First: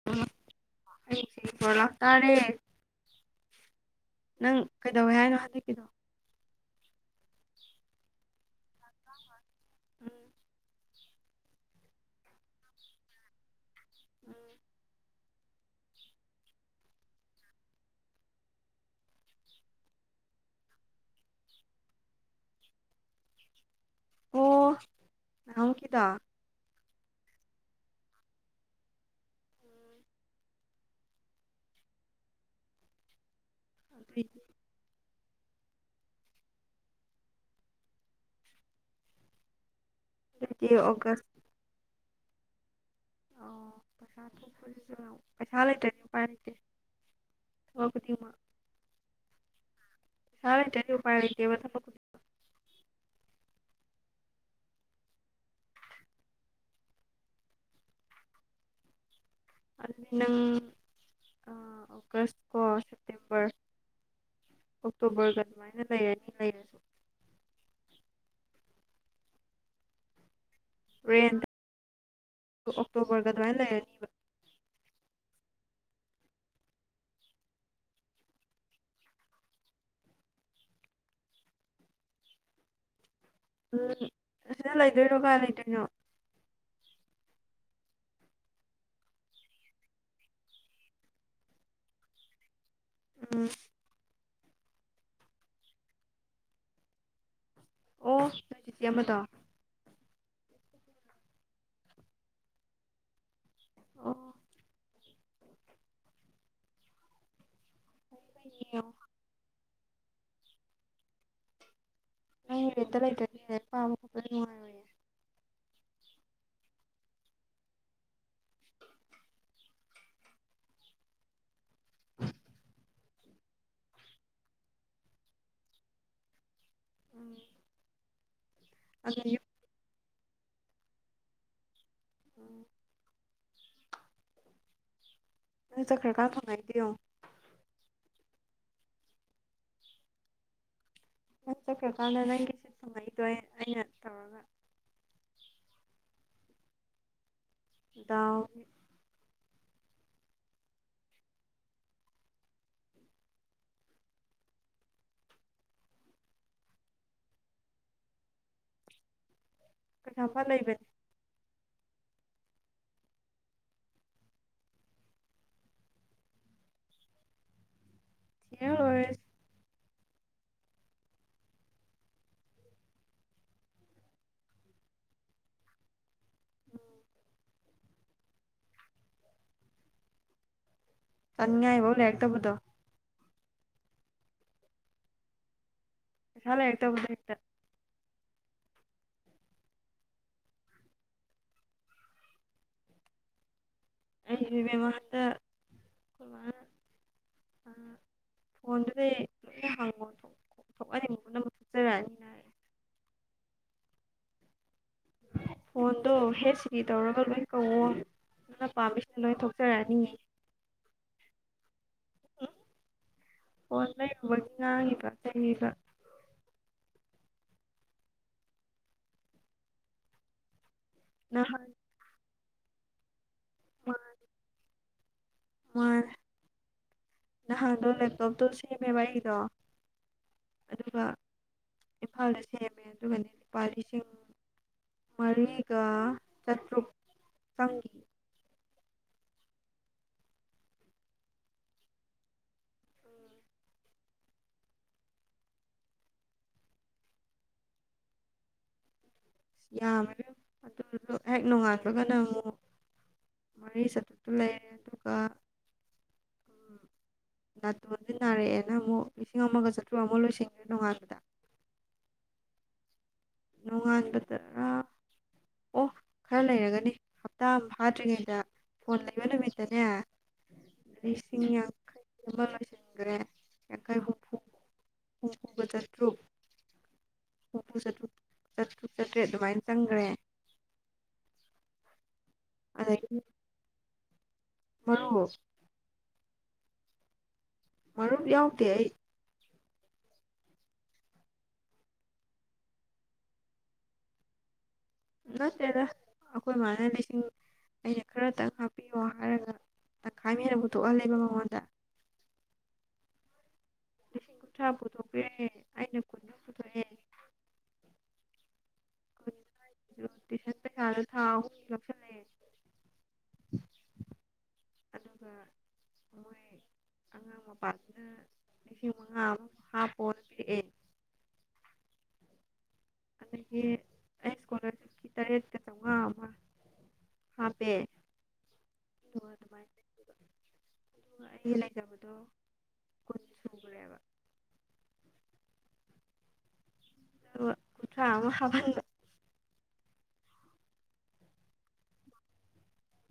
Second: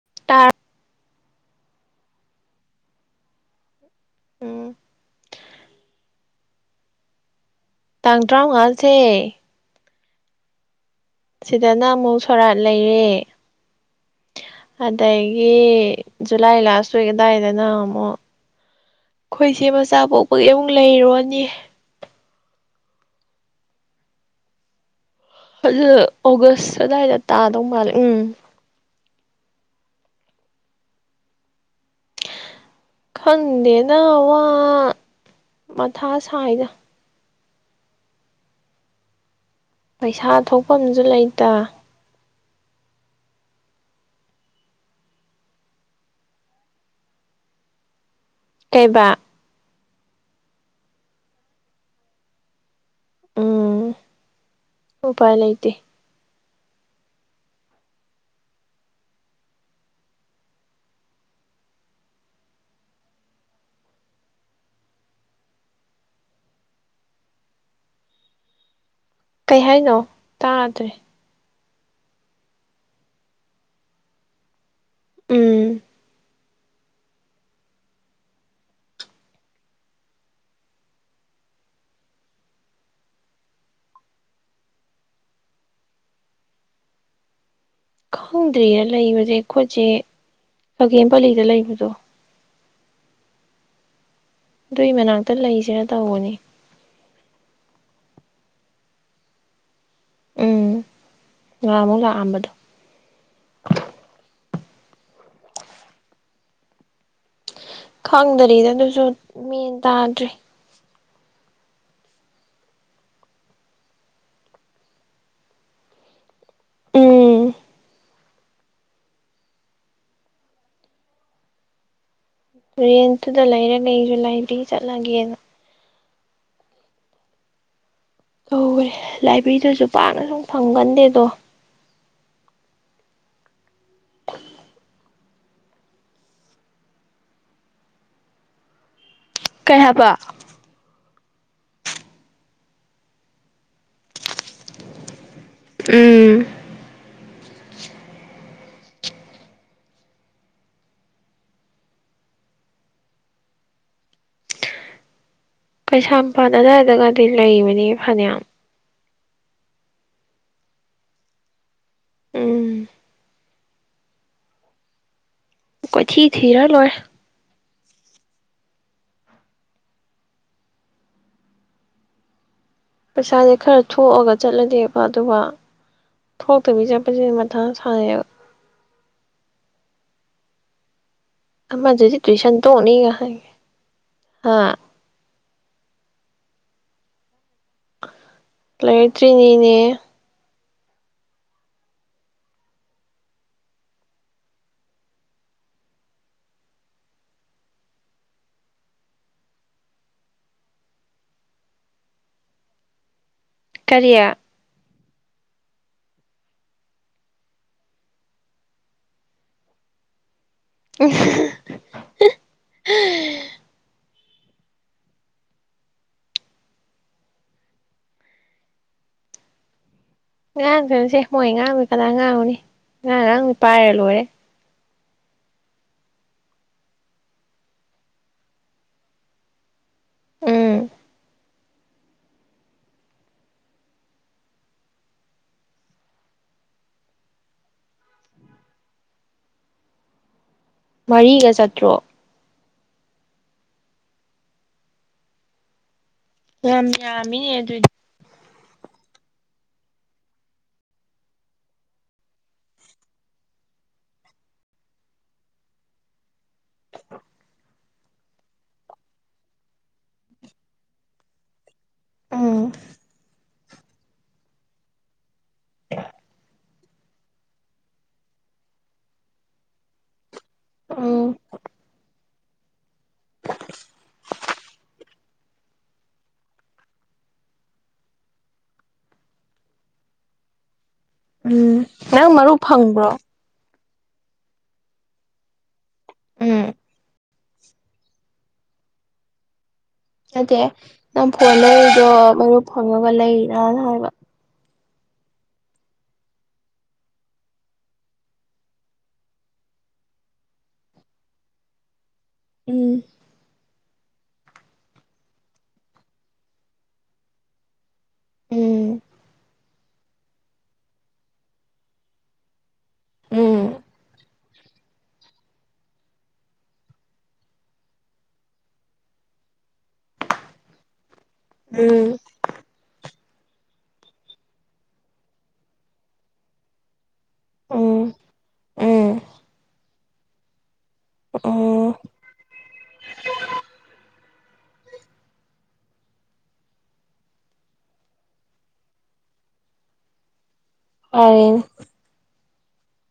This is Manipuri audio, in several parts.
[unintelligible] ꯍꯌꯦꯡꯁꯦ [unintelligible] ꯂꯥꯛꯇꯥꯔꯦ ꯅꯪ ꯎꯝ ꯀꯩꯗꯧꯋꯦ ꯍꯥꯏꯅꯣ ꯍꯟꯗꯛꯀꯤꯗꯣ ꯇꯥꯡ ꯇꯥꯡ ꯇꯔꯥꯃꯉꯥꯁꯦ ꯇ꯭ꯔꯥꯎꯉꯥ ꯎꯝ ꯁꯤꯗꯅ ꯑꯃꯨꯛ ꯁꯣꯔꯥꯠ ꯂꯩꯔꯦ ꯑꯗꯩ ꯒꯤ ꯖꯨꯂꯥꯏ ꯂꯥꯁ ꯋꯤꯛ ꯑꯗꯥꯏꯗꯅ ꯑꯃꯨꯛ ꯈꯣꯏꯁꯦ ꯃꯆꯥ ꯄꯣꯛꯄꯒꯤ ꯑꯃꯨꯛ ꯂꯩꯔꯨꯔꯅꯤ ꯑꯣ ꯅꯍꯥꯟꯃꯨꯛꯀꯤꯗꯣ ꯑꯗꯨꯗꯣ ꯑꯧꯒꯁ ꯑꯗꯥꯏꯗ ꯇꯥꯗꯧ ꯃꯥꯜꯂꯦ ꯎꯝ ꯎꯝ ꯈꯪꯗꯦꯗ ꯑꯗꯨꯏꯗꯤ ꯋꯥ ꯃꯊꯥ ꯁꯥꯏꯗ ꯄꯩꯁꯥ ꯑꯗꯨꯏꯗꯤ ꯊꯣꯛꯐꯝꯁꯨ ꯑꯣꯒꯁ ꯂꯩꯇ ꯑꯣ ꯄꯩꯁꯥ ꯊꯣꯛꯄꯁꯤꯖꯨ ꯄꯩꯁꯥ ꯂꯩꯇ꯭ꯔꯥꯗꯤ ꯎꯄꯥꯏ ꯂꯩꯇꯦ ꯊꯕꯛ ꯈꯨꯗꯤꯡꯃꯛ ꯀꯩꯕ ꯄꯩꯁꯥ ꯂꯩꯇ꯭ꯔꯥꯗꯤ ꯎꯄꯥꯏ ꯂꯩꯇꯦꯕ ꯊꯕꯛ ꯎꯝ ꯎꯄꯥꯏ ꯂꯩꯇꯦ ꯑꯗꯨꯗꯤ ꯅꯪ ꯑꯥ ꯑꯧꯒꯁ ꯀꯣ ꯁꯦꯞꯇꯦꯝꯕꯔ ꯑꯣꯛꯇꯣꯕꯔꯒ ꯑꯗꯨꯃꯥꯏꯅ ꯂꯩꯔꯅꯤ ꯂꯩꯔꯁꯨ ꯀꯩ ꯍꯥꯏꯅꯣ ꯇꯥꯗ꯭ꯔꯦ ꯔꯦꯟꯗ ꯑꯣꯛꯇꯣꯕꯔꯒ ꯑꯗꯨꯃꯥꯏꯅ ꯂꯩꯔꯅꯤ ꯎꯝ ꯎꯝ ꯑꯁꯤꯗ ꯂꯩꯗꯣꯏꯔꯣ ꯀꯥꯏ ꯂꯩꯗꯣꯏꯅꯣ ꯈꯪꯗ꯭ꯔꯤꯌꯦ ꯂꯩꯕꯁꯦ ꯑꯈꯣꯏꯆꯦ ꯈꯥꯒꯦꯝꯄꯂꯤꯗ ꯂꯩꯕꯗꯣ ꯎꯝ ꯑꯗꯨꯏ ꯃꯅꯥꯛꯇ ꯂꯩꯁꯤꯔꯥ ꯇꯧꯕꯅꯤ ꯑꯣ ꯅꯣꯏꯆꯤꯆꯦ ꯑꯃꯗꯣ ꯎꯝ ꯉꯔꯥꯡꯃꯨꯛ ꯂꯥꯛꯑꯝꯕꯗꯣ ꯑꯣ ꯐꯩ ꯐꯩ ꯈꯪꯗꯔꯤꯗ ꯌꯦꯡꯉꯣ ꯑꯗꯨꯁꯨ ꯃꯦꯟ ꯇꯥꯗ꯭ꯔꯤ [unintelligible] ꯎꯝ [inaudible] [unintelligible] [inaudible] ꯇꯧꯒꯔꯦ ꯑꯗꯨ ꯌꯨꯝ ꯂꯥꯏꯕ꯭ꯔꯦꯔꯤꯗꯃꯗꯨꯁꯨ ꯄꯥꯛꯅ ꯁꯨꯝ ꯐꯪꯒꯟꯗꯦꯗꯣ ꯎꯝ [inaudible] [unintelligible] ꯀꯩ ꯍꯥꯏꯕ [unintelligible] ꯎꯝ ꯗꯥꯎ ꯀꯩꯁꯥꯝꯄꯥꯠ ꯑꯗꯨꯋꯥꯏꯗꯒꯗꯤ ꯂꯩꯕꯅꯦ ꯐꯅꯌꯥꯝ ꯀꯩꯁꯥꯝꯄꯥꯠ ꯂꯩꯕꯅꯦ ꯎꯝ ꯀꯣꯏꯊꯤ ꯊꯤꯔ ꯂꯣꯏꯔꯦ [unintelligible] ꯄꯩꯁꯥꯁꯦ ꯈꯔ ꯊꯣꯛꯑꯒ ꯆꯠꯂꯗꯤ ꯐꯥꯗꯧꯕ ꯊꯣꯛꯇꯕꯤ ꯆꯠꯄꯁꯤꯗꯤ ꯃꯊꯥ ꯌꯥꯝ ꯁꯥꯌꯦꯕ ꯆꯥꯅꯤꯡꯉꯥꯏꯐꯥꯎ ꯑꯃꯗꯨꯗꯤ ꯂꯩꯔꯛꯇꯕꯗꯣ ꯇꯨꯏꯁꯟ ꯇꯣꯡꯅꯤꯒ ꯍꯥꯏ ꯍꯥ ꯄꯩꯁꯥ ꯂꯩꯔꯛꯇꯕ [unintelligible] ꯂꯩꯔꯛꯇꯔꯤꯅꯤꯅꯦ ꯑꯩꯁꯨ ꯏꯕꯦꯝꯃ ꯍꯟꯗꯛ ꯈꯣꯏ ꯃꯥꯅ [unintelligible] ꯀꯔꯤ ꯑꯣꯗ ꯍꯦꯁꯤꯔꯤ ꯇꯧꯔꯒ ꯂꯣꯏ ꯀꯧꯑꯣ ꯅꯪꯅ ꯄꯥꯝꯃꯤꯁꯤꯡ ꯂꯣꯏ ꯊꯣꯛꯆꯔꯛꯑꯅꯤꯌꯦ [unintelligible] ꯎꯝ ꯐꯣꯟ ꯂꯩꯔꯨꯕꯒꯤ ꯉꯥꯡꯉꯤꯕ ꯆꯩꯔꯤꯕ ꯅꯍꯥꯟ [unintelligible] ꯃꯥꯅꯦ [inaudible] ꯅꯍꯥꯟꯗꯣ ꯂꯦꯞꯇꯣꯞꯇꯣ ꯁꯦꯝꯃꯦꯕ ꯑꯩꯒꯤꯗꯣ ꯎꯝ ꯑꯗꯨꯒ ꯏꯝꯐꯥꯜꯗ ꯁꯦꯝꯃꯦ ꯑꯗꯨꯒꯅꯦ ꯂꯨꯄꯥ ꯂꯤꯁꯤꯡ ꯃꯔꯤꯒ ꯆꯇꯔꯨꯛ ꯆꯪꯉꯤ ꯃꯔꯤꯒ ꯆꯥꯇ꯭ꯔꯨꯛ ꯌꯥꯝ ꯌꯥꯝꯃꯤꯅꯦ ꯑꯗꯨꯏꯗꯤ ꯌꯥꯝꯃꯦ ꯏꯕꯦꯝꯃꯥ ꯑꯗꯨꯖꯨ ꯍꯦꯛ ꯅꯣꯡꯉꯥꯟꯕꯒꯥ ꯑꯃꯨꯛ ꯃꯔꯤ ꯁꯠꯇ ꯂꯩꯌꯦꯦ ꯑꯗꯨꯒ ꯎꯝ ꯅꯥꯇꯣꯟꯗꯤ ꯅꯥꯔꯛꯑꯦꯅ ꯑꯃꯨꯛ ꯂꯤꯁꯤꯡ ꯑꯃꯒ ꯆꯥꯇ꯭ꯔꯨꯛ ꯑꯃ ꯂꯣꯏꯁꯟꯈ꯭ꯔꯦ ꯇꯣꯡꯉꯥꯟꯕꯗ ꯎꯝ ꯅꯣꯡꯉꯥꯟꯕꯗꯔꯥ ꯑꯣ ꯈꯔ ꯂꯩꯔꯒꯅꯤ ꯍꯞꯇꯥ ꯑꯃ ꯐꯥꯗ꯭ꯔꯤꯉꯩꯗ ꯐꯣꯟ ꯂꯩꯕ ꯅꯨꯃꯤꯠꯇꯅꯦ ꯎꯝ ꯂꯤꯁꯤꯡ ꯌꯥꯡꯈꯩ ꯑꯃ ꯂꯣꯏꯁꯤꯟꯈ꯭ꯔꯦ ꯌꯥꯡꯈꯩ ꯍꯨꯝꯐꯨ ꯎꯕꯗꯠ꯭ꯔꯣ ꯆꯠꯇ꯭ꯔꯨ ꯆꯥꯠꯇ꯭ꯔꯨꯛ ꯆꯠꯇ꯭ꯔꯨꯛ ꯆꯠꯇ꯭ꯔꯦ ꯑꯗꯨꯃꯥꯏꯅ ꯆꯪꯈ꯭ꯔꯦ ꯎꯝ ꯌꯥꯝ ꯃꯔꯔ ꯑ ꯃꯥ ꯎꯝ ꯃꯔꯨꯞ ꯌꯥꯎꯗꯦ ꯑꯩ ꯅꯗꯦ ꯅꯪ ꯐꯣꯟ ꯂꯩꯔꯤꯗꯣ ꯃꯔꯨꯞ ꯐꯪꯉꯒ ꯂꯩꯔꯅ ꯍꯥꯏꯕ ꯅꯠꯇꯦꯗ ꯑꯩꯈꯣꯏ ꯃꯥꯅ ꯂꯤꯁꯤꯡ ꯑꯩꯅ ꯈꯔꯗꯪ ꯍꯥꯞꯄꯤꯌꯣ ꯍꯥꯏꯔꯒ ꯇꯪꯈꯥꯏ ꯑꯃ ꯍꯦꯟꯅ ꯄꯨꯊꯣꯛꯍꯜꯂꯦꯕ ꯃꯉꯣꯟꯗ ꯎꯝ ꯂꯤꯁꯤꯡ ꯀꯨꯟꯊ꯭ꯔꯥ ꯄꯨꯊꯣꯛꯄꯤꯦ ꯑꯩꯅ ꯀꯨꯟꯃꯨꯛ ꯄꯨꯊꯣꯛꯑꯦ ꯎꯝ ꯣ ꯊꯥ ꯑ ꯎꯝ ꯑꯗꯨꯒ ꯃꯣꯏ ꯑꯉꯥꯡ ꯃꯄꯥꯗꯨꯅ ꯥ ꯐꯣꯟ ꯑꯦ ꯎꯝ ꯑꯗꯒꯤ ꯑꯩ ꯏꯁꯀꯣꯂꯥꯔꯁꯤꯞꯀꯤ ꯇꯔꯦꯠꯀ ꯆꯥꯝꯃꯉꯥ ꯑꯃ ꯍꯥꯞꯄꯦ ꯎꯝ ꯎꯝ ꯇ ꯃꯥꯥꯏꯦ ꯑꯗꯨꯒ ꯑꯩ ꯎꯝ ꯂꯩꯖꯕꯗꯣ ꯀꯣꯏꯅ ꯁꯨꯈ꯭ꯔꯦꯕ ꯀꯊꯥ ꯑ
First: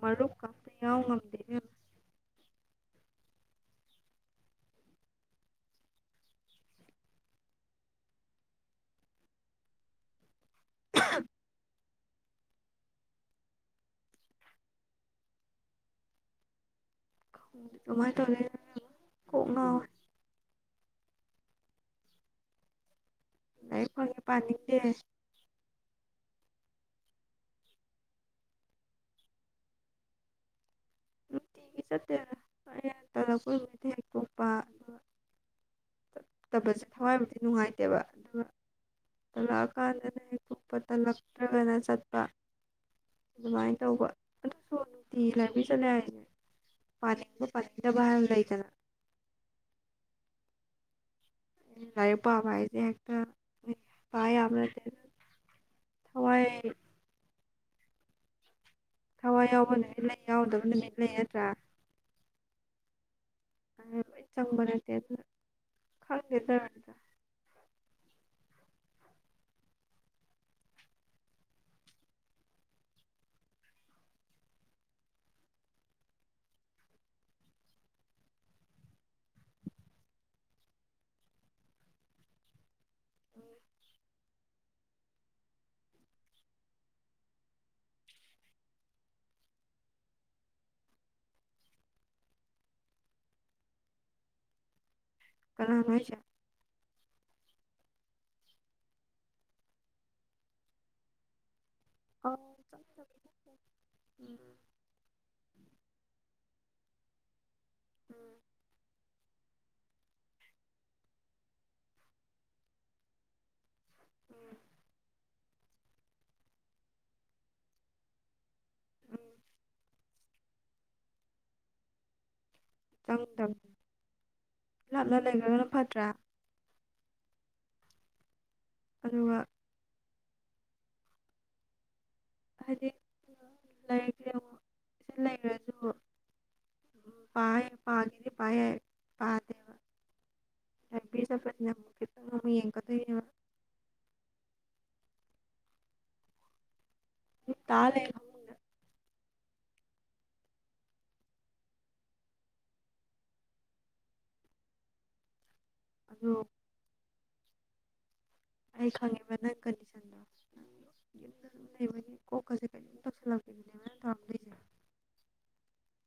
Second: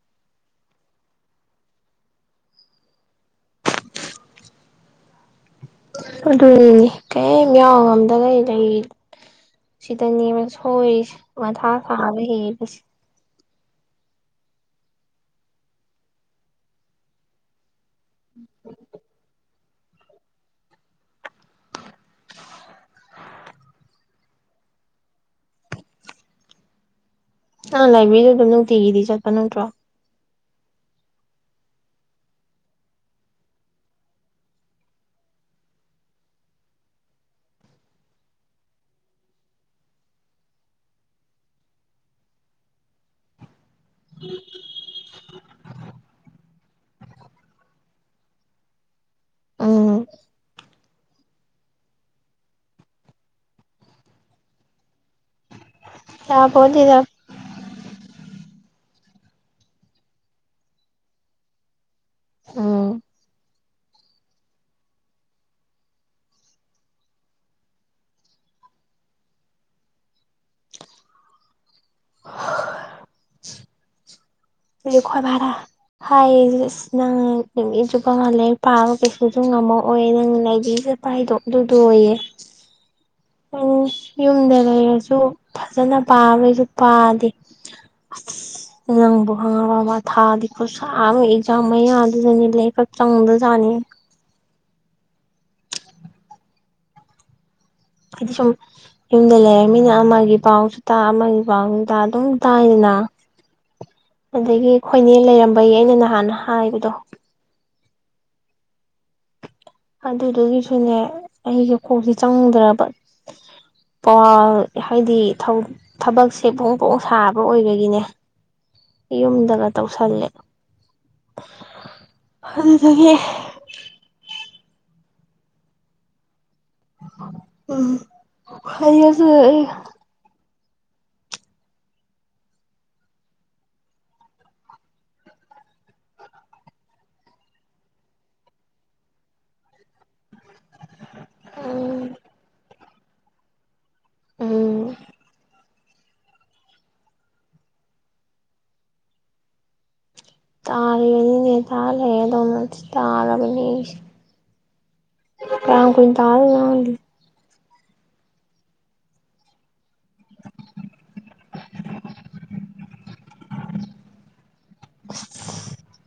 ꯃꯔꯨꯞ ꯀꯄ ꯌꯥꯎ ꯉꯝꯗꯦ ꯑꯗꯨꯅꯤꯅꯦ ꯀꯔꯤꯝ ꯌꯥꯎ ꯉꯝꯗꯒꯦ ꯂꯩ ꯁꯤꯗꯅꯦ ꯁꯣꯏꯔꯤꯁꯦ ꯃꯊꯥ ꯁꯥꯕ ꯍꯦꯕꯁꯦ ꯑꯗꯨꯃꯥꯏꯅ ꯇꯧꯒꯦ ꯀꯣꯛꯅ ꯑꯩꯈꯣꯏꯅ ꯄꯥꯅꯤꯡꯗꯦ ꯑꯪ ꯂꯥꯏꯕ꯭ꯔꯦꯔꯤꯗ ꯑꯗꯨꯝ ꯅꯨꯡꯇꯤꯒꯤꯗꯤ ꯆꯠꯄ ꯅꯠꯇ꯭ꯔꯣ ꯅꯨꯡꯇꯤꯒꯤ ꯆꯠꯇꯦꯅ ꯍ ꯍꯟ ꯇꯔꯛ ꯀꯣꯏꯕꯗ ꯍꯦꯛꯛꯇꯣꯛꯄ ꯇ ꯇꯕꯁꯦ ꯊꯋꯥꯏꯕꯨꯗꯤ ꯅꯨꯡꯉꯥꯏꯇꯦꯕ ꯑꯗꯨꯒ ꯇꯂꯛꯑꯀꯥꯟꯗꯅꯦ ꯀꯨꯞꯄ ꯇꯜꯂꯛꯇ꯭ꯔꯒꯅ ꯆꯠꯄ ꯑꯗꯨꯃꯥꯏꯅ ꯇꯧꯕ ꯑꯗꯨꯁꯨ ꯅꯨꯡꯇꯤ ꯂꯥꯏꯕꯦꯔꯤ ꯆꯠꯂꯦ ꯍꯥꯏꯅꯦ ꯄꯥꯅꯤꯡꯕ ꯄꯥꯅꯤꯡꯗꯕ ꯍꯥꯏꯕ ꯂꯩꯗꯅ ꯑꯥ ꯂꯥꯏꯛ ꯄꯥꯝꯕ ꯍꯥꯏꯁꯦ ꯍꯦꯛꯇ ꯄꯥꯏ ꯌꯥꯝꯕꯅ ꯌꯥꯕꯣꯂꯤꯗ ꯊꯋꯥꯏ ꯌꯥꯎꯕ ꯅꯨꯃꯤꯠ ꯂꯩ ꯌꯥꯎꯗꯕ ꯅꯨꯃꯤꯠ ꯂꯩ ꯅꯠꯇ꯭ꯔꯥ ꯎꯝ ꯑ ꯆꯪꯕꯅꯦꯠꯇꯦ ꯈꯪꯗꯦꯗ ꯃꯇ ꯑꯗꯨ ꯈꯣꯏ ꯚꯔꯥ ꯍꯥꯏ ꯅꯪ ꯅꯨꯃꯤꯠ ꯆꯨꯞꯕꯉ ꯂꯥꯏꯔꯤꯛ ꯄꯥꯕ ꯀꯩꯁꯨ ꯉꯝꯃꯑꯣꯏ ꯅꯪꯥꯏꯕꯤꯁ ꯄꯥꯏꯗꯣ ꯑꯗꯨꯗ ꯑꯣꯏꯌꯦ ꯎꯝ ꯌꯨꯝꯗ ꯂꯩꯔꯁꯨ ꯐꯖꯅ ꯄꯥꯕꯩꯁꯨ ꯄꯥꯗꯦ ꯑ ꯅꯪꯕꯨ ꯍꯪꯉ ꯕ ꯊꯥꯗꯤꯀꯣꯠ ꯁꯥꯥ ꯑꯦꯛꯖꯥꯝ ꯃꯌꯥ ꯑꯗꯨꯗꯅꯤ ꯂꯩꯈꯛ ꯆꯪꯗꯖꯥꯠꯅꯤ ꯀꯅꯥꯅ ꯍꯥꯏꯗꯤ ꯁꯨꯝ ꯌꯨꯝꯗ ꯂꯩꯔꯕꯃꯤꯅ ꯑꯃꯒꯤ ꯄꯥꯎꯁꯨ ꯇꯥ ꯑꯃꯒꯤ ꯄꯥꯎ ꯇ ꯑꯗꯨꯝ ꯑꯧ ꯇꯥꯏꯗꯅ ꯆꯪꯗꯕꯅꯤ ꯑꯗꯒꯤ ꯍꯣꯏꯅꯦ ꯂꯩꯔꯝꯕꯒꯤ ꯑꯩꯅ ꯅꯍꯥꯟꯅ ꯍꯥꯏꯕꯗꯣ ꯎꯝ ꯑꯗꯨꯗꯨꯒꯤꯁꯨꯅꯦ ꯑꯩꯒꯤ ꯀꯣꯛꯁꯤ ꯆꯪꯨꯗ꯭ꯔꯕ ꯄꯋꯥ ꯍꯥꯏꯗꯤ ꯊꯕꯛꯁꯦ ꯄꯣꯡ ꯄꯣꯡ ꯁꯥꯕ ꯑꯣꯏꯕꯒꯤꯅꯦ ꯎꯝ ꯎꯝ ꯌꯨꯝꯗꯒ ꯇꯧꯁꯜꯂꯦ ꯑꯗꯨꯗꯒꯤ ꯆꯥꯡꯗꯝ ꯂꯥꯞꯅ ꯂꯩꯈ꯭ꯔꯒꯅ ꯐꯠꯇ꯭ꯔꯥ ꯎꯝ ꯍꯁꯨ ꯑꯗꯨꯒ ꯍꯥꯏꯗꯤ ꯂꯥꯏꯔꯤꯛ ꯂꯩꯈ꯭ꯔꯁꯨ ꯎ ꯄꯌꯦ ꯄꯗꯤ ꯄꯌꯦ ꯄꯥꯇꯦꯕ ꯍꯥꯏꯕꯤ ꯐꯅ ꯑꯃꯨꯛ ꯎꯝ ꯈꯤꯇꯪ ꯑꯃꯨꯛ ꯌꯦꯡꯀꯗꯣꯏꯅꯦꯕ ꯑꯥ ꯇꯥꯂꯦ ꯇꯥꯔꯤꯕꯅꯤꯅꯦ ꯇꯥꯔꯦ ꯑꯗꯣ ꯇꯥꯔꯕꯅꯤ ꯇꯥꯥꯡ ꯀꯣꯏ ꯑꯗꯨ ꯇꯥꯅꯗꯤ ꯑꯩ ꯈꯪꯉꯦꯕ ꯅꯪ ꯀꯟꯗꯤꯁꯟꯗꯣ ꯌꯨꯝꯗ ꯑꯗꯨꯝ ꯂꯩꯕꯅꯦ ꯀꯣꯛꯀꯁꯦ ꯀꯩꯅꯣꯝ ꯇꯧꯁꯜꯂꯛꯀꯦꯕꯅꯦꯕ ꯑꯗꯨꯝ ꯊꯥꯕ ꯂꯩꯁꯦ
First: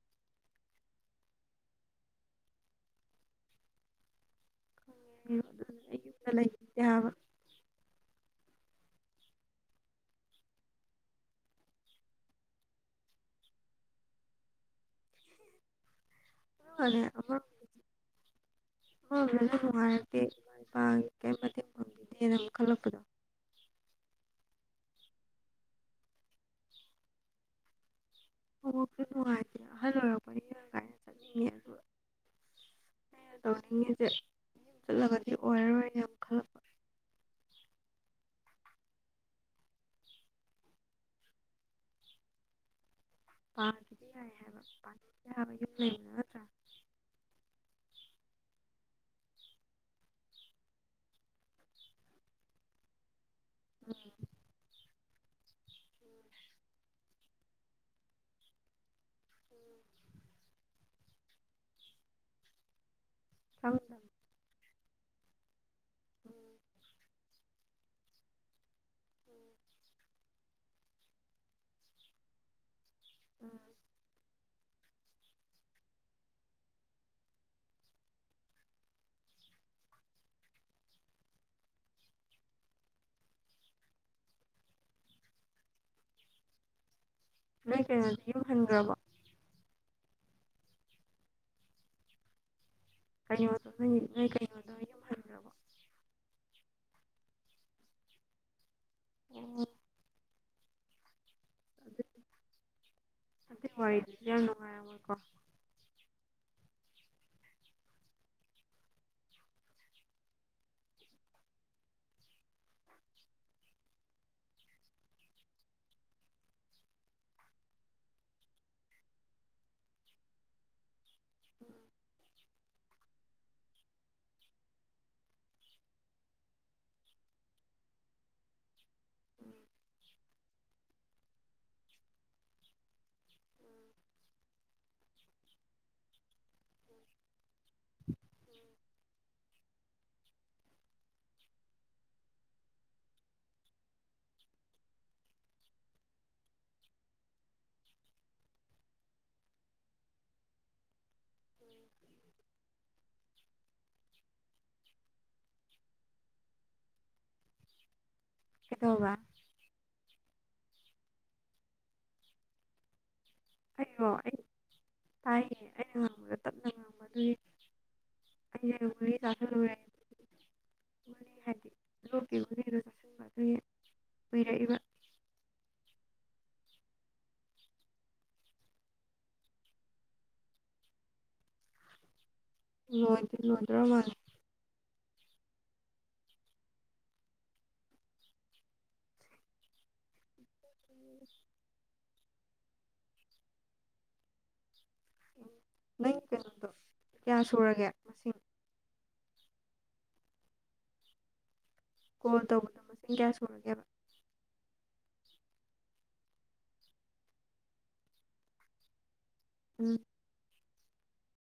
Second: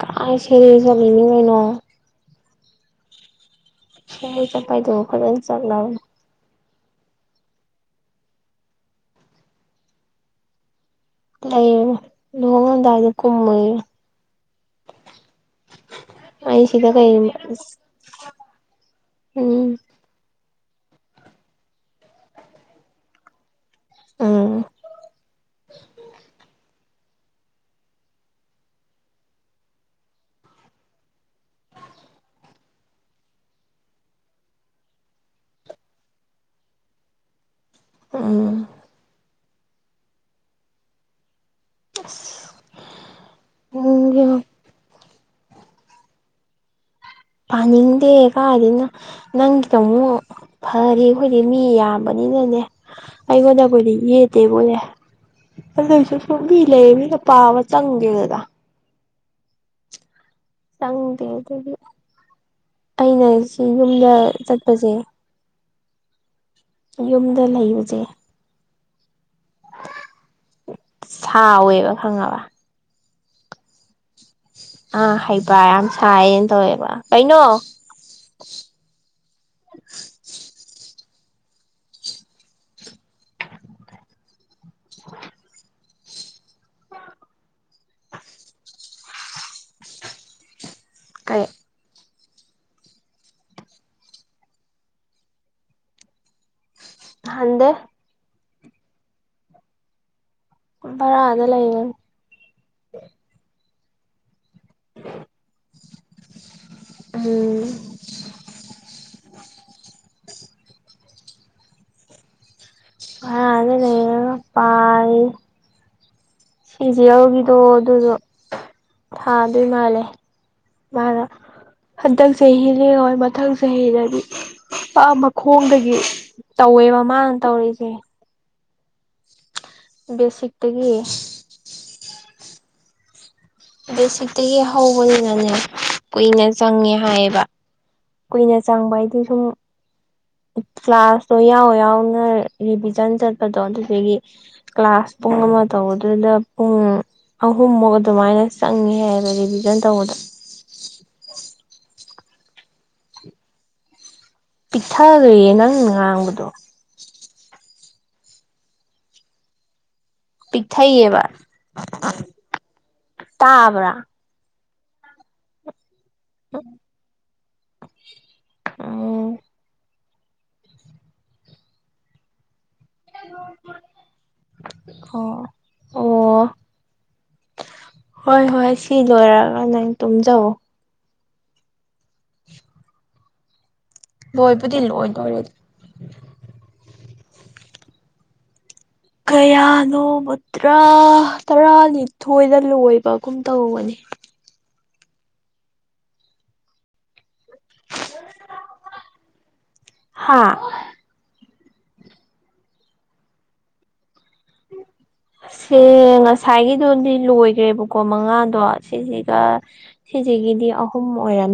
ꯀꯥꯏ ꯁꯦꯔꯤ ꯆꯂꯅꯤꯉꯩꯅꯣ ꯁꯤ ꯆꯄꯥꯏꯗꯧꯕ ꯐꯖꯅ ꯆꯠꯂ ꯆ ꯂꯩꯗꯕ ꯂꯩꯌꯦ ꯂꯣꯡꯉꯗ ꯑꯗꯨ ꯀꯨꯝꯃ ꯑꯩ ꯁꯤꯗ ꯀꯩ [unintelligible] ꯏꯃꯥ ꯎꯝ ꯏꯄꯥ ꯏ ꯀ ꯃꯇꯦꯡ ꯐꯥꯡꯈꯤꯗꯦꯅ ꯑꯃꯨꯛ ꯈꯜꯂꯛꯄꯗꯣ ꯑꯥ ꯑꯣꯁꯨ ꯅꯨꯡꯉꯥꯏꯇꯦ ꯑꯍꯜ ꯑꯣꯏꯔꯛꯄꯅꯤ ꯃꯔꯥꯡ ꯀꯥꯏꯅ ꯆꯠꯅꯤꯡꯉꯦ ꯑꯗꯨꯒ ꯇꯅꯤꯡꯦ ꯆꯠꯂꯒꯗꯤ ꯑꯣꯏꯔꯔꯣꯏꯅꯦ ꯌꯥꯝ ꯈꯜꯂꯛꯑꯣ ꯎ ꯑꯁ ꯄꯥꯗꯤ ꯌꯥ ꯍꯥꯏꯕ ꯄꯗꯤ ꯌꯥꯕꯒꯤ ꯂꯩꯅ ꯅꯠꯇ꯭ꯔꯥ ꯄꯥꯅꯤꯡꯗꯦ ꯀꯗꯅ ꯅꯪꯒꯤꯗ ꯑꯃꯨꯛ ꯐꯔꯤ ꯑꯩꯈꯣꯏꯗꯤ ꯃꯤ ꯌꯥꯝꯕꯅꯤꯅꯅꯦ ꯑꯩꯒꯣꯟꯗꯕꯣꯏꯗꯤ ꯎꯝ ꯌꯦ ꯇꯦꯕꯣꯌꯦ ꯑꯗꯨꯏꯁꯨ ꯁꯨꯝꯕꯤ ꯂꯩꯌꯦ ꯃꯤꯅ ꯄꯥꯕ ꯆꯪꯒꯦꯗꯗ ꯆꯪꯗꯦ ꯑꯗꯒꯤ ꯑꯩꯅ ꯁꯤ ꯈꯪꯗꯕ ꯌꯨꯝꯗ ꯆꯠꯄꯁꯦ ꯎꯝ ꯌꯨꯝꯗ ꯂꯩꯌꯨꯖꯦ ꯎꯝ ꯁꯥꯎꯋꯦꯕ ꯈꯪꯉꯕ ꯎꯝ ꯑꯥ ꯍꯩꯄ ꯌꯥꯝ ꯁꯥꯏꯌꯦꯟ ꯇꯧꯋꯦꯕ ꯀꯩꯅꯣ [inaudible] ꯅꯣꯏ ꯀꯩꯅꯣꯗꯤ ꯌꯨꯝꯍꯟꯒ꯭ꯔꯕꯣ ꯀꯩ [unintelligible] [unintelligible] ꯍꯟꯗꯦ [unintelligible] ꯕꯔꯥꯗ ꯂꯩꯌꯦ꯫ ꯑꯗꯨꯗꯤ ꯑꯗꯨꯏ ꯋꯥꯔꯤ ꯗꯨꯖꯨ ꯌꯥꯝ ꯅꯨꯡꯉꯥꯏꯔꯝꯃꯣꯏꯀꯣ꯫ ꯎꯝ ꯕꯔꯥꯗ ꯂꯩꯔꯒꯥ ꯄꯥꯔꯤ꯫ ꯁꯤꯖꯤꯑꯦꯜ ꯒꯤꯗꯣ ꯑꯗꯨꯗꯣ ꯊꯥꯗꯣꯏ ꯃꯥꯜꯂꯦ꯫ ꯃꯥꯅ ꯍꯟꯗꯛ ꯆꯍꯤ ꯂꯦꯡꯉꯣꯏ ꯃꯊꯪ ꯆꯍꯤꯗꯗꯤ꯫ ꯑ ꯃꯈꯣꯡꯗꯒꯤ ꯇꯧꯋꯦꯕ ꯃꯥꯅ ꯇꯧꯔꯤꯖꯦ꯫ [inaudible] ꯕꯦꯁꯤꯛꯇꯒꯤ꯫ ꯕꯦꯁꯤꯛꯇꯒꯤ ꯍꯧꯕꯅꯤꯅꯅꯦ ꯀꯨꯏꯅ ꯆꯪꯉꯦ ꯍꯥꯏꯌꯦꯕ ꯀꯨꯏꯅ ꯆꯪꯕ ꯍꯥꯏꯗꯤ ꯁꯨꯝ ꯐ꯭ꯂꯁꯇꯣ ꯌꯥꯎ ꯌꯥꯎꯅ ꯔꯤꯚꯤꯖꯟ ꯆꯠꯄꯗꯣ ꯑꯗꯨꯗꯨꯒꯤ꯫ ꯀ꯭ꯂꯥꯁ ꯄꯨꯡ ꯑꯃ ꯇꯧꯕꯗꯨꯗ ꯄꯨꯡ ꯑꯍꯨꯝꯃꯨꯛ ꯑꯗꯨꯃꯥꯏꯅ ꯆꯪꯉꯤꯍꯦ ꯔꯤꯚꯤꯖꯟ ꯇꯧꯕꯗ ꯄꯤꯛꯊꯥꯒ꯭ꯔꯦ ꯅꯪ ꯉꯥꯡꯕꯗꯣ ꯀꯩꯗꯧꯕ꯫ ꯄꯤꯛ ꯊꯩꯌꯦꯕ ꯇꯥꯕ꯭ꯔꯥ [unintelligible] ꯎꯝ [unintelligible] ꯒꯨꯂꯤ ꯍꯥꯏꯗꯤ ꯂꯣꯛꯀꯤ ꯒꯨꯂꯤꯗꯨꯅꯤ ꯎꯏꯔꯥꯛ ꯏꯕꯥ꯫ ꯍꯣ ꯑꯣ ꯍꯣꯏ ꯍꯣꯏ ꯁꯤ ꯂꯣꯏꯔꯒ ꯅꯪ ꯇꯨꯝꯖꯧ꯫ ꯂꯣꯏꯗꯤ ꯂꯣꯏꯗ꯭ꯔꯣ ꯃꯥꯜꯂꯦ꯫ ꯂꯣꯏꯕꯨꯗꯤ ꯂꯣꯏꯗꯣꯔꯦꯗ꯫ ꯀꯌꯥꯅꯣ ꯇꯔꯥ ꯇꯔꯥꯅꯤꯊꯣꯏꯗ ꯂꯣꯏꯕꯒꯨꯝ ꯇꯧꯕꯅꯤ꯫ ꯎꯝ ꯅꯪ ꯀꯩꯅꯣꯗꯣ ꯀꯌꯥ ꯁꯨꯔꯒꯦ ꯃꯁꯤꯡ꯫ ꯍꯥꯥ ꯀꯣꯜ ꯇꯧꯕꯗ ꯃꯁꯤꯡ ꯀꯌꯥ ꯁꯨꯔꯒꯦꯕ [inaudible] ꯁꯦ ꯉꯁꯥꯏꯒꯤꯗꯨꯗꯤ ꯂꯣꯏꯒ꯭ꯔꯦꯕꯀꯣ ꯃꯉꯥꯗꯣ ꯁꯤꯖꯤꯒ ꯎꯝ ꯁꯤꯖꯤꯒꯤꯗꯤ ꯑꯍꯨꯝ ꯑꯣꯏꯔꯝ